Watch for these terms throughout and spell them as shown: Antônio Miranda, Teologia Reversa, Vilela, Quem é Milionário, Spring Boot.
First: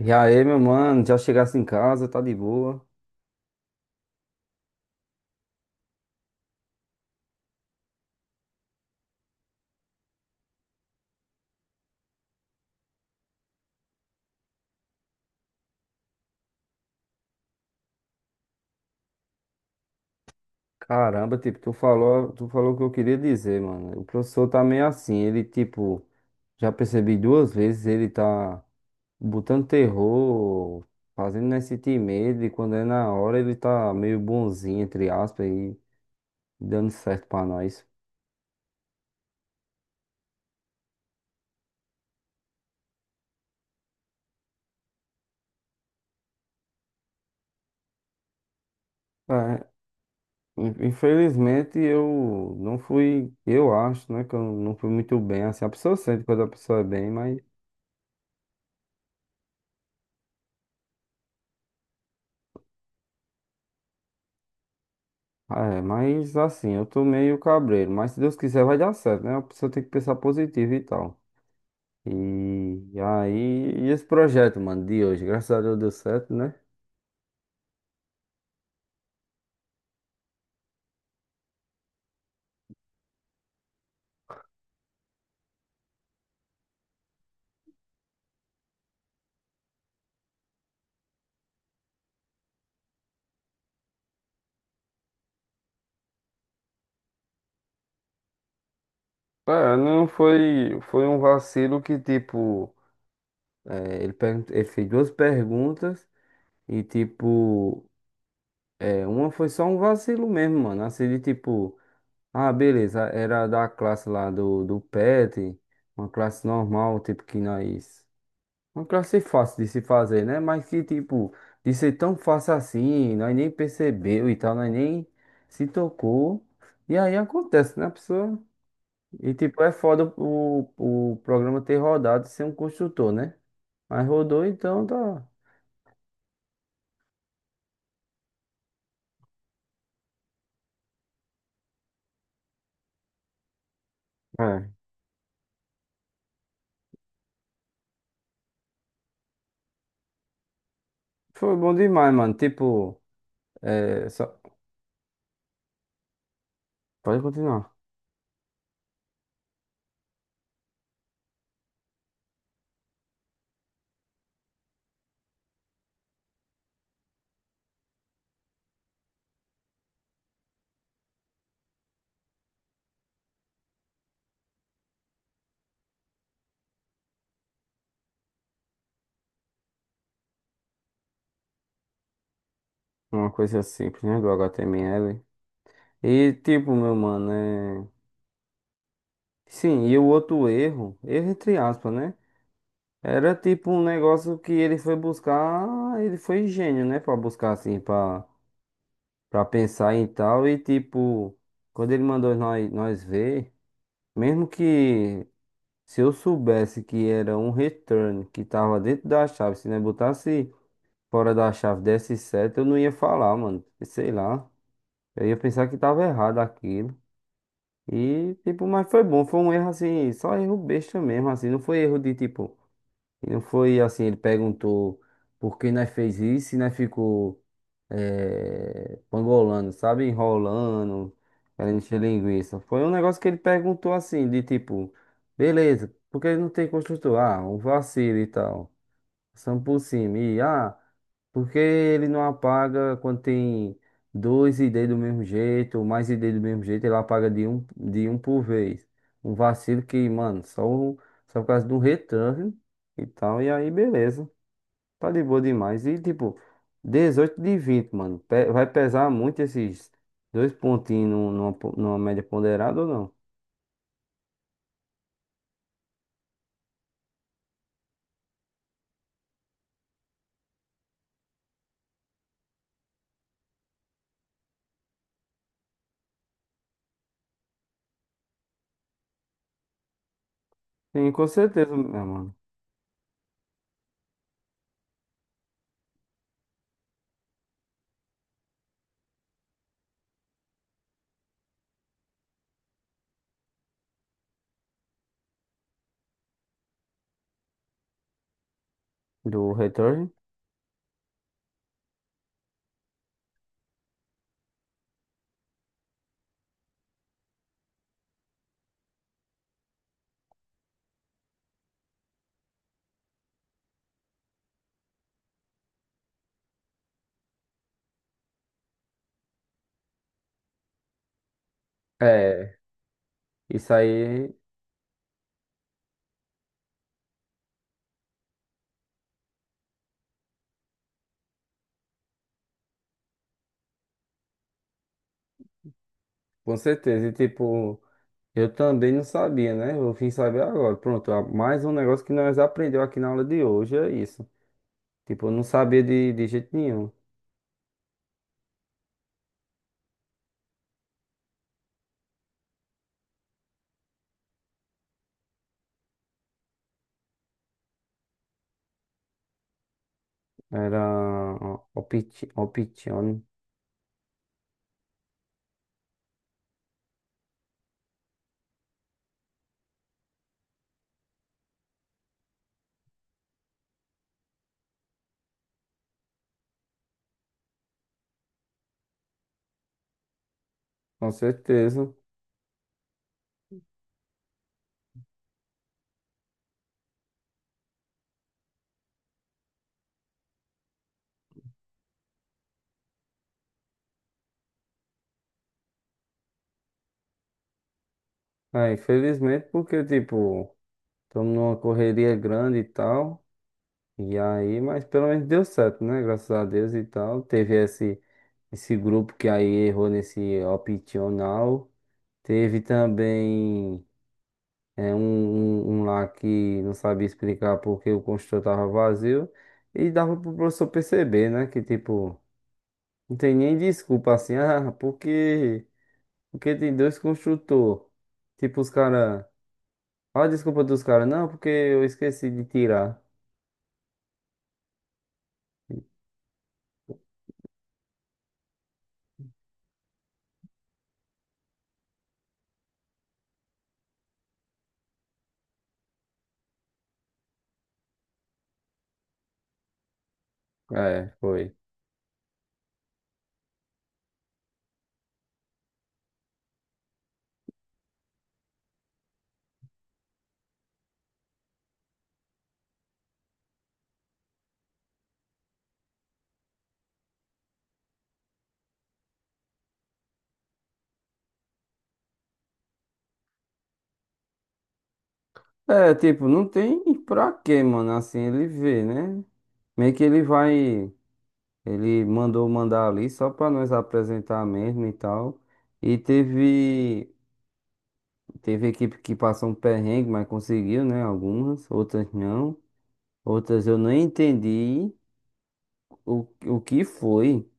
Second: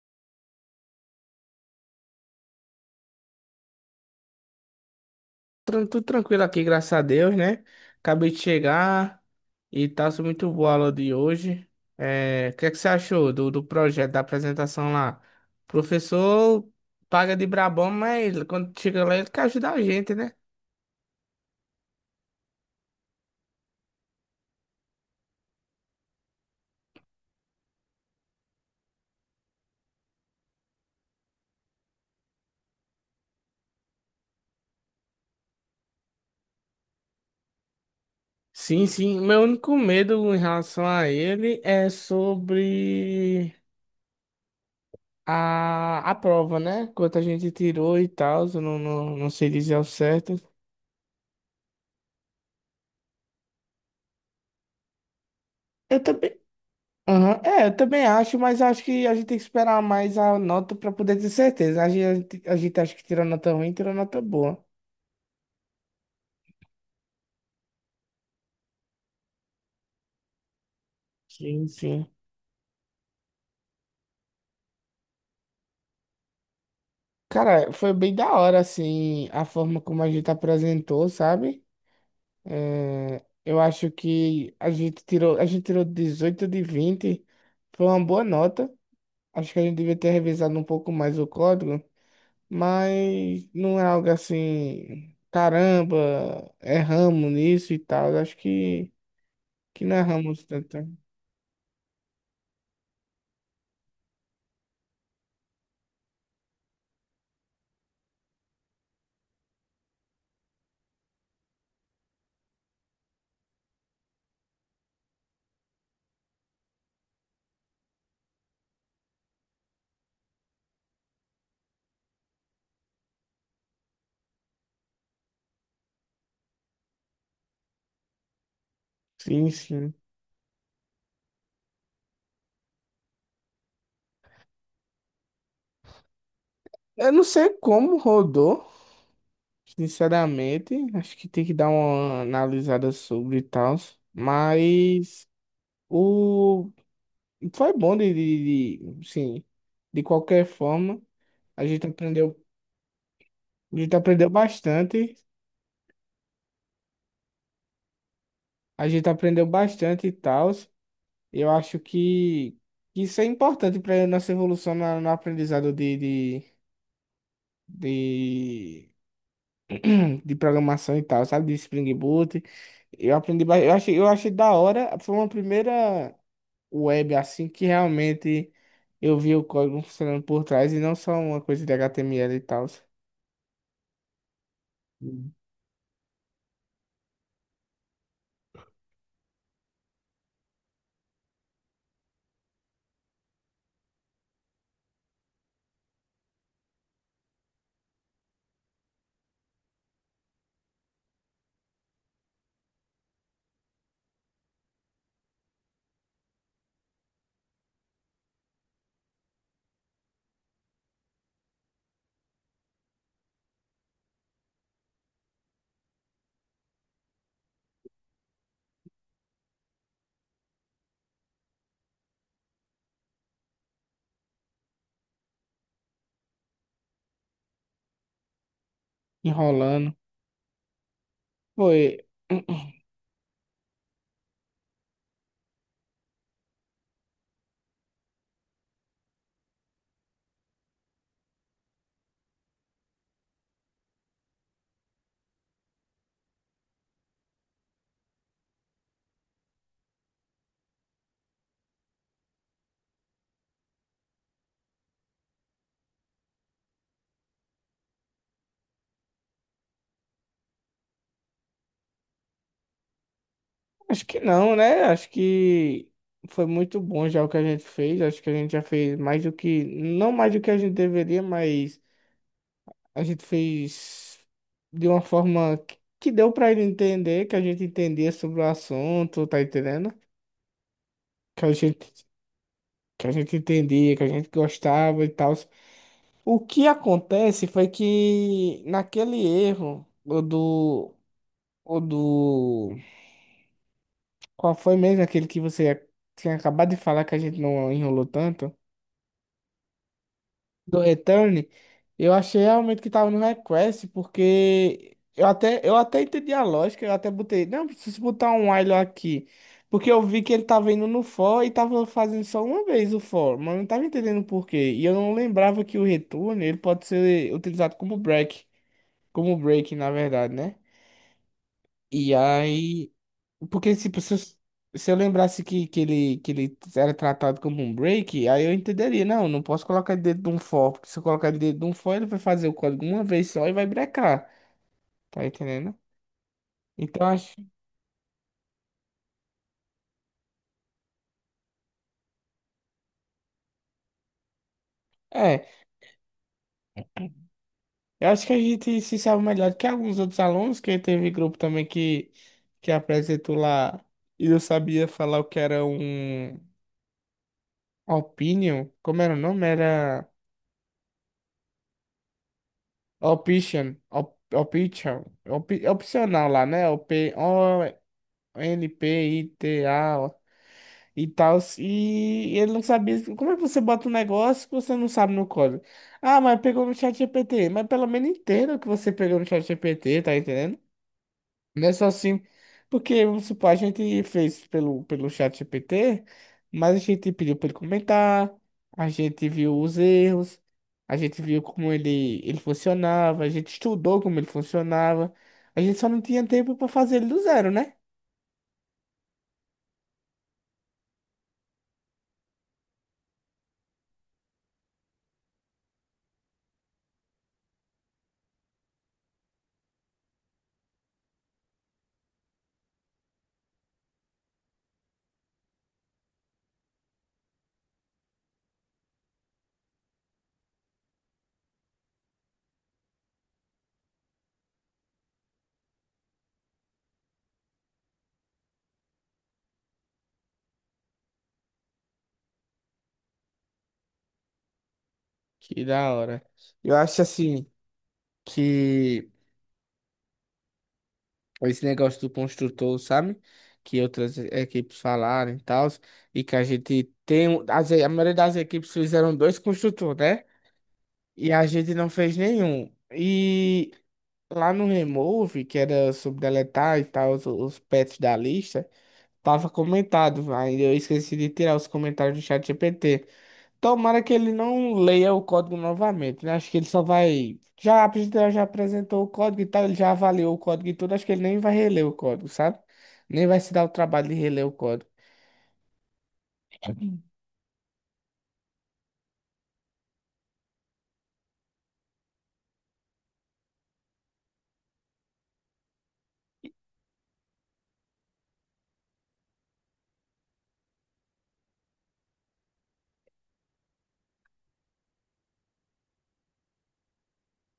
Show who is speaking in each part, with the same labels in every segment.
Speaker 1: E aí, meu mano, já chegasse em casa, tá de boa.
Speaker 2: Tudo tranquilo aqui, graças a Deus, né? Acabei de chegar e tá sendo muito boa a aula de hoje. É, o que é que você achou do projeto, da apresentação lá? O professor paga de brabão, mas quando chega lá ele quer ajudar a gente, né?
Speaker 1: Caramba, tipo, tu falou o que eu queria dizer, mano. O professor tá meio assim, ele, tipo, já percebi duas vezes, ele tá botando terror, fazendo nós sentir medo, e quando é na hora ele tá meio bonzinho, entre aspas, e dando certo pra nós.
Speaker 2: Sim, sim. Meu único medo em relação a ele é sobre a prova, né? Quanto a gente tirou e tal, eu não sei
Speaker 1: É,
Speaker 2: dizer ao certo.
Speaker 1: infelizmente eu não fui, eu acho, né, que eu não fui muito bem, assim, a pessoa
Speaker 2: Eu
Speaker 1: sente
Speaker 2: também.
Speaker 1: quando a pessoa é bem, mas.
Speaker 2: Aham, é, eu também acho, mas acho que a gente tem que esperar mais a nota para poder ter certeza. A gente acha que tirou nota ruim, tirou nota boa.
Speaker 1: É, mas assim, eu tô meio cabreiro, mas se Deus quiser vai dar certo, né? A pessoa tem que pensar positivo e tal.
Speaker 2: Sim, sim.
Speaker 1: E, e esse projeto, mano, de hoje, graças a Deus deu certo, né?
Speaker 2: Cara, foi bem da hora, assim, a forma como a gente apresentou, sabe? É, eu acho que a gente tirou 18 de 20, foi uma boa nota. Acho que a gente devia ter revisado um pouco mais o código, mas não é algo assim, caramba, erramos nisso e tal. Acho que.
Speaker 1: É,
Speaker 2: Que
Speaker 1: não
Speaker 2: narramos
Speaker 1: foi,
Speaker 2: tanta.
Speaker 1: foi um vacilo que, tipo, é, ele, ele fez duas perguntas e, tipo, é, uma foi só um vacilo mesmo, mano. Assim, de tipo, ah, beleza, era da classe lá do PET, uma classe normal, tipo, que nós. Uma quero ser fácil de se fazer, né? Mas que, tipo, de ser tão fácil assim, nós nem percebeu e tal, nós nem se tocou. E aí acontece, né, pessoa? E,
Speaker 2: Sim,
Speaker 1: tipo, é
Speaker 2: sim.
Speaker 1: foda o programa ter rodado sem um construtor, né? Mas rodou, então tá.
Speaker 2: Eu não sei como rodou, sinceramente. Acho que tem que dar uma analisada sobre e tal.
Speaker 1: É.
Speaker 2: Mas o... foi bom sim. De qualquer forma,
Speaker 1: Foi
Speaker 2: a
Speaker 1: bom
Speaker 2: gente
Speaker 1: demais, mano.
Speaker 2: aprendeu.
Speaker 1: Tipo,
Speaker 2: A gente
Speaker 1: é,
Speaker 2: aprendeu
Speaker 1: só...
Speaker 2: bastante.
Speaker 1: pode continuar.
Speaker 2: A gente aprendeu bastante e tal. Eu acho que isso é importante para nossa evolução no aprendizado de, de de programação e tal, sabe? De Spring Boot. Eu aprendi, eu achei, da hora. Foi uma primeira web assim que realmente eu vi o código funcionando por trás e não só uma coisa de HTML e tal.
Speaker 1: Uma coisa simples, né, do HTML.
Speaker 2: Hum.
Speaker 1: E, tipo, meu mano, é... Sim, e o outro erro, erro entre aspas, né? Era tipo um negócio que ele foi buscar, ele foi gênio, né? Pra buscar assim, pra, pra pensar em tal. E tipo, quando ele mandou nós, nós ver, mesmo que se eu soubesse que era um return que tava dentro da chave, se não botasse fora da chave desse certo, eu não ia falar, mano. Sei lá. Eu ia pensar que tava errado aquilo. E tipo, mas foi bom, foi um erro assim, só erro besta mesmo, assim, não foi erro de tipo. E não foi assim, ele perguntou por que nós fez isso e nós ficou pangolando,
Speaker 2: Enrolando.
Speaker 1: sabe? Enrolando, querendo
Speaker 2: Foi,
Speaker 1: encher linguiça. Foi um negócio que ele perguntou assim, de tipo, beleza, porque ele não tem construtor? Ah, um vacilo e tal. São por cima. E, ah, porque ele não apaga quando tem dois ID do mesmo jeito, ou mais ID do mesmo jeito, ele apaga de um por vez. Um vacilo que, mano, só, só por causa de um return e tal, e aí beleza. Tá de boa demais. E tipo, 18 de 20, mano. Vai pesar muito esses dois pontinhos numa, numa média ponderada ou não?
Speaker 2: acho que não, né? Acho que foi muito bom já o que a gente fez. Acho que a gente já fez mais do que, não mais do que a gente deveria, mas a gente fez de uma forma que deu pra ele entender, que a gente entendia sobre o assunto, tá entendendo?
Speaker 1: Sim, com
Speaker 2: Que a
Speaker 1: certeza,
Speaker 2: gente,
Speaker 1: meu mano.
Speaker 2: que a gente entendia, que a gente gostava e tal. O que acontece foi que naquele erro, o do, qual foi mesmo aquele que você tinha acabado de falar que a gente não enrolou tanto?
Speaker 1: Do return.
Speaker 2: Do Return, eu achei realmente que tava no request, porque eu até entendi a lógica, eu até botei, não, preciso botar um while aqui, porque eu vi que ele tava indo no for e tava fazendo só uma vez o for, mas eu não tava entendendo por quê, e eu não lembrava que o return, ele pode ser utilizado como break, na verdade, né? E
Speaker 1: É,
Speaker 2: aí
Speaker 1: isso
Speaker 2: porque, tipo, se eu,
Speaker 1: aí,
Speaker 2: se eu lembrasse que ele era tratado como um break, aí eu entenderia. Não, não posso colocar ele dentro de um for, porque se eu colocar ele dentro de um for, ele vai fazer o código uma vez só e vai brecar. Tá entendendo?
Speaker 1: com certeza.
Speaker 2: Então,
Speaker 1: E
Speaker 2: acho.
Speaker 1: tipo. Eu também não sabia, né? Eu vim saber agora. Pronto, ó, mais um negócio que nós aprendeu aqui na aula de hoje é isso. Tipo, eu não
Speaker 2: É,
Speaker 1: sabia de jeito nenhum.
Speaker 2: eu acho que a gente se sabe melhor do que alguns outros alunos, que teve grupo também que apresentou lá e eu sabia falar o que era um opinion. Como era o nome? Era.
Speaker 1: Era optione,
Speaker 2: Option, option, opcional lá, né? N P I T A e tal. E ele não sabia. Como é que você bota um negócio que você não sabe no código? Ah, mas pegou no chat GPT. Mas pelo menos entenda o que você pegou no chat GPT, tá entendendo?
Speaker 1: com
Speaker 2: Não é só
Speaker 1: certeza.
Speaker 2: assim. Porque, vamos supor, a gente fez pelo chat GPT, mas a gente pediu para ele comentar, a gente viu os erros, a gente viu como ele funcionava, a gente estudou como ele funcionava. A gente só não tinha tempo para fazer ele do zero, né?
Speaker 1: É, infelizmente, porque, tipo, estamos numa correria grande e tal. E aí, mas pelo menos deu certo, né? Graças a Deus e tal. Teve esse, esse grupo que aí errou nesse optional. Teve também. É um lá que não sabia explicar porque o construtor tava vazio. E dava pro professor perceber, né? Que tipo, não tem nem desculpa assim, ah, porque, porque tem dois construtores. Tipo, os caras. Olha a desculpa dos caras, não, porque eu esqueci de tirar.
Speaker 2: Que da hora. Eu acho assim que esse negócio do construtor, sabe? Que outras equipes falaram e tal, e que a gente tem. A maioria das equipes fizeram dois construtores, né?
Speaker 1: É,
Speaker 2: E a
Speaker 1: foi.
Speaker 2: gente não fez nenhum. E lá no Remove, que era sobre deletar e tal, os pets da lista, tava comentado. Ainda eu esqueci de tirar os comentários do chat GPT. Tomara que ele não leia o código novamente, né? Acho que ele só vai. Já, a pessoa já apresentou o código e tal, ele já avaliou o código e tudo. Acho que ele nem vai reler o código, sabe? Nem vai se dar o trabalho de reler o código.
Speaker 1: É, tipo, não tem pra quê, mano, assim, ele vê, né? Meio que ele vai, ele mandou mandar ali só pra nós apresentar mesmo e tal. E teve, teve equipe que passou um perrengue, mas conseguiu, né? Algumas, outras não. Outras eu nem entendi o que foi.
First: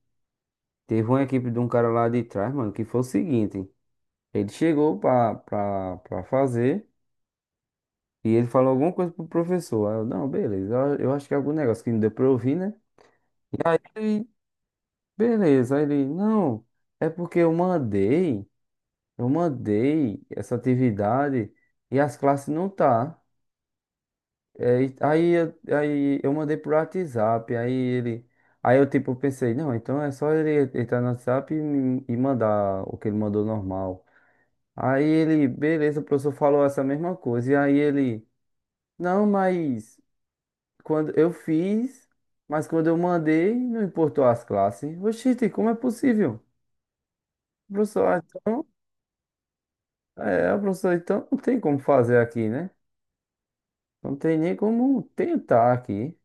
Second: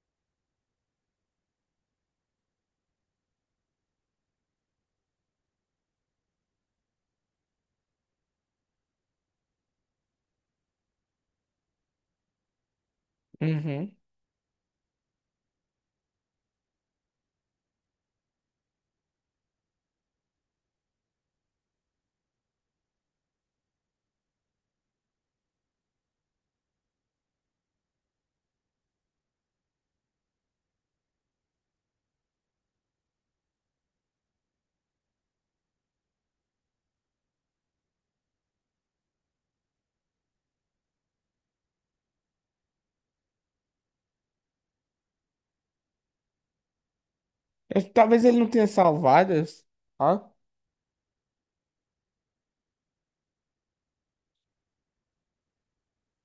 Speaker 1: Teve uma equipe de um cara lá de trás, mano, que foi o seguinte. Ele chegou pra fazer e ele falou alguma coisa pro professor. Aí eu, não, beleza, eu acho que é algum negócio que não deu pra eu ouvir, né? Aí,
Speaker 2: Uhum.
Speaker 1: ele, beleza, aí ele, não, é porque eu mandei essa atividade e as classes não tá. É, aí, aí eu mandei pro WhatsApp, aí ele, aí eu tipo pensei, não, então é só ele entrar no WhatsApp e, e mandar o que ele mandou normal. Aí ele, beleza, o professor falou essa mesma coisa, e aí ele, não, mas quando eu fiz, mas quando eu mandei, não importou as classes. Oxi, como é possível? Professor, ah,
Speaker 2: Talvez ele não
Speaker 1: então,
Speaker 2: tenha salvado. Ó,
Speaker 1: é, professor, então não tem como fazer aqui, né? Não tem nem como tentar aqui.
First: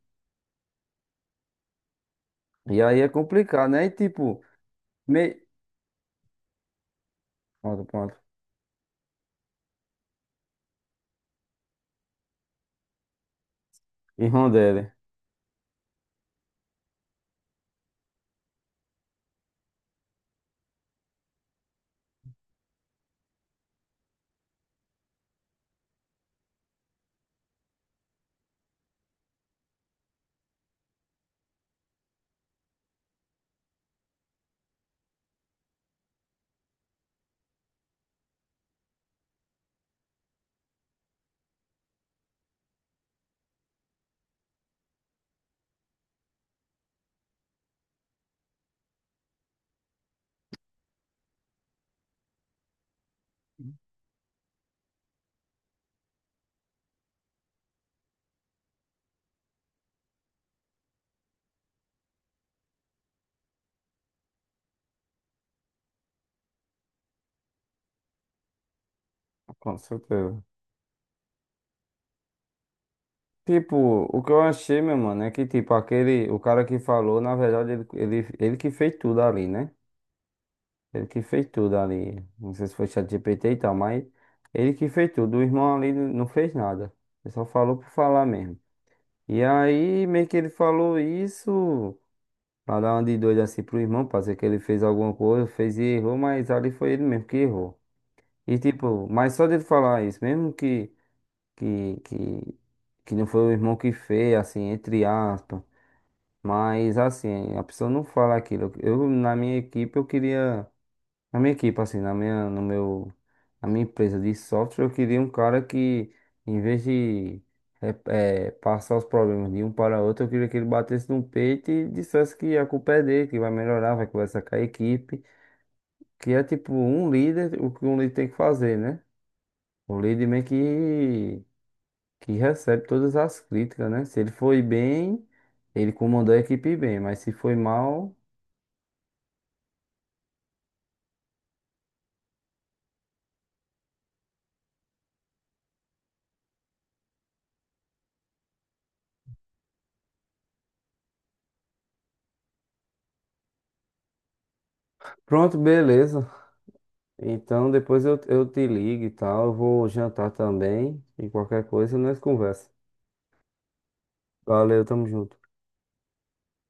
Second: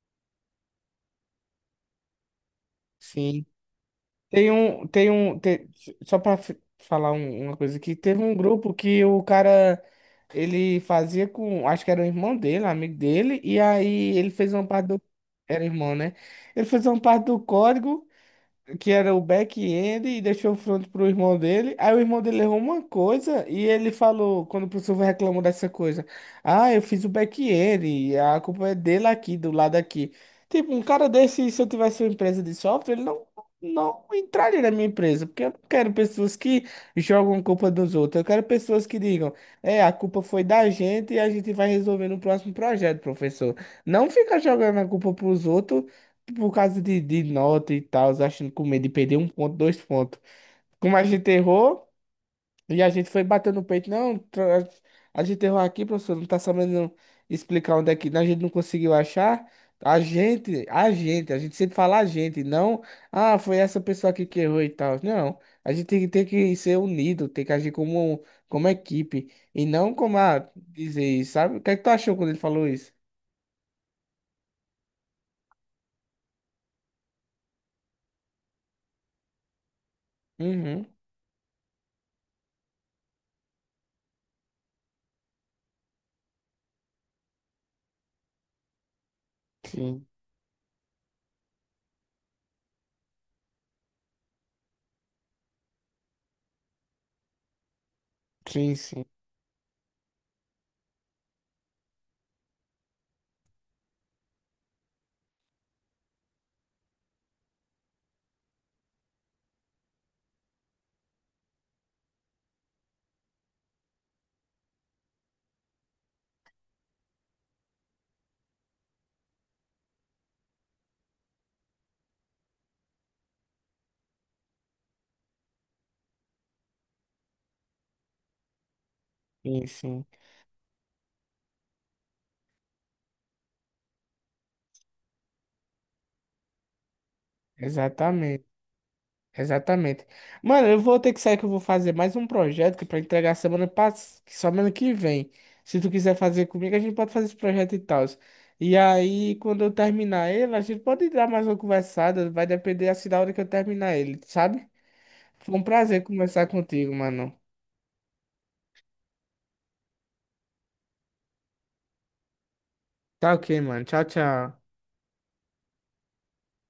Speaker 1: E aí é
Speaker 2: sim.
Speaker 1: complicado, né? E tipo,
Speaker 2: Tem um. Tem um.
Speaker 1: me...
Speaker 2: tem- Só pra falar uma coisa
Speaker 1: pronto,
Speaker 2: aqui,
Speaker 1: pronto.
Speaker 2: teve um grupo que o cara. Ele fazia com. Acho que era o irmão dele, amigo dele, e aí
Speaker 1: E
Speaker 2: ele fez uma parte
Speaker 1: Rondelli,
Speaker 2: do. Era irmão, né? Ele fez uma parte do código, que era o back-end e deixou o front pro irmão dele. Aí o irmão dele errou uma coisa e ele falou, quando o professor reclamou dessa coisa, ah, eu fiz o back-end, e a culpa é dele aqui, do lado aqui. Tipo, um cara desse, se eu tivesse uma empresa de software, ele não entraria na minha empresa, porque eu não quero pessoas que jogam culpa dos outros. Eu quero pessoas que digam, é, a culpa foi da gente e a gente vai resolver no próximo projeto, professor. Não fica jogando a culpa pros outros por causa de nota e tal, achando com medo de perder um ponto, dois pontos. Como a gente errou, e a gente foi batendo no peito, não, a gente errou aqui, professor, não tá sabendo explicar onde é que, a gente não conseguiu achar. A gente sempre fala a gente, não, ah, foi essa pessoa aqui que errou e tal. Não, a gente tem que ser unido, tem que agir como equipe, e
Speaker 1: com
Speaker 2: não como
Speaker 1: certeza.
Speaker 2: a dizer isso, sabe? O que é que tu achou quando ele falou isso?
Speaker 1: Tipo, o que eu achei, meu mano, é que tipo, aquele, o cara que falou, na verdade, ele, ele que fez tudo ali, né?
Speaker 2: Uhum,
Speaker 1: Ele que fez tudo ali. Não sei se foi ChatGPT e tal, mas ele que fez tudo. O irmão ali não fez nada. Ele só falou por falar mesmo. E aí,
Speaker 2: sim,
Speaker 1: meio que ele falou isso. Pra dar uma de doido assim pro irmão, pra dizer que ele fez alguma coisa, fez e errou, mas ali foi ele mesmo que errou. E
Speaker 2: sim, sim,
Speaker 1: tipo, mas só dele falar isso, mesmo que, que, que, que não foi o irmão que fez, assim, entre aspas. Mas assim, a pessoa não fala aquilo. Eu, na minha equipe, eu queria na minha equipe, assim, na minha, no meu, na minha empresa de software, eu queria um cara que, em vez de passar os problemas de um para outro, eu queria que ele batesse no peito e dissesse que a culpa é dele, que vai melhorar, vai conversar com a equipe, que é tipo um líder, o que um líder tem que fazer, né?
Speaker 2: sim,
Speaker 1: O
Speaker 2: sim,
Speaker 1: líder meio que recebe todas as críticas, né? Se ele foi bem, ele comandou a equipe bem, mas se foi mal,
Speaker 2: exatamente. Exatamente. Mano, eu vou ter que sair que eu vou fazer mais um projeto que para entregar semana passada, semana que vem. Se tu quiser fazer comigo, a gente pode fazer esse projeto e tal. E aí, quando eu terminar ele, a gente pode dar mais uma conversada, vai depender assim da hora que eu terminar ele, sabe? Foi
Speaker 1: pronto,
Speaker 2: um prazer
Speaker 1: beleza.
Speaker 2: conversar contigo, mano.
Speaker 1: Então depois eu te ligo e tal. Eu vou jantar também. E qualquer coisa nós conversa.
Speaker 2: Tá ok, mano. Tchau, tchau.
Speaker 1: Valeu, tamo junto.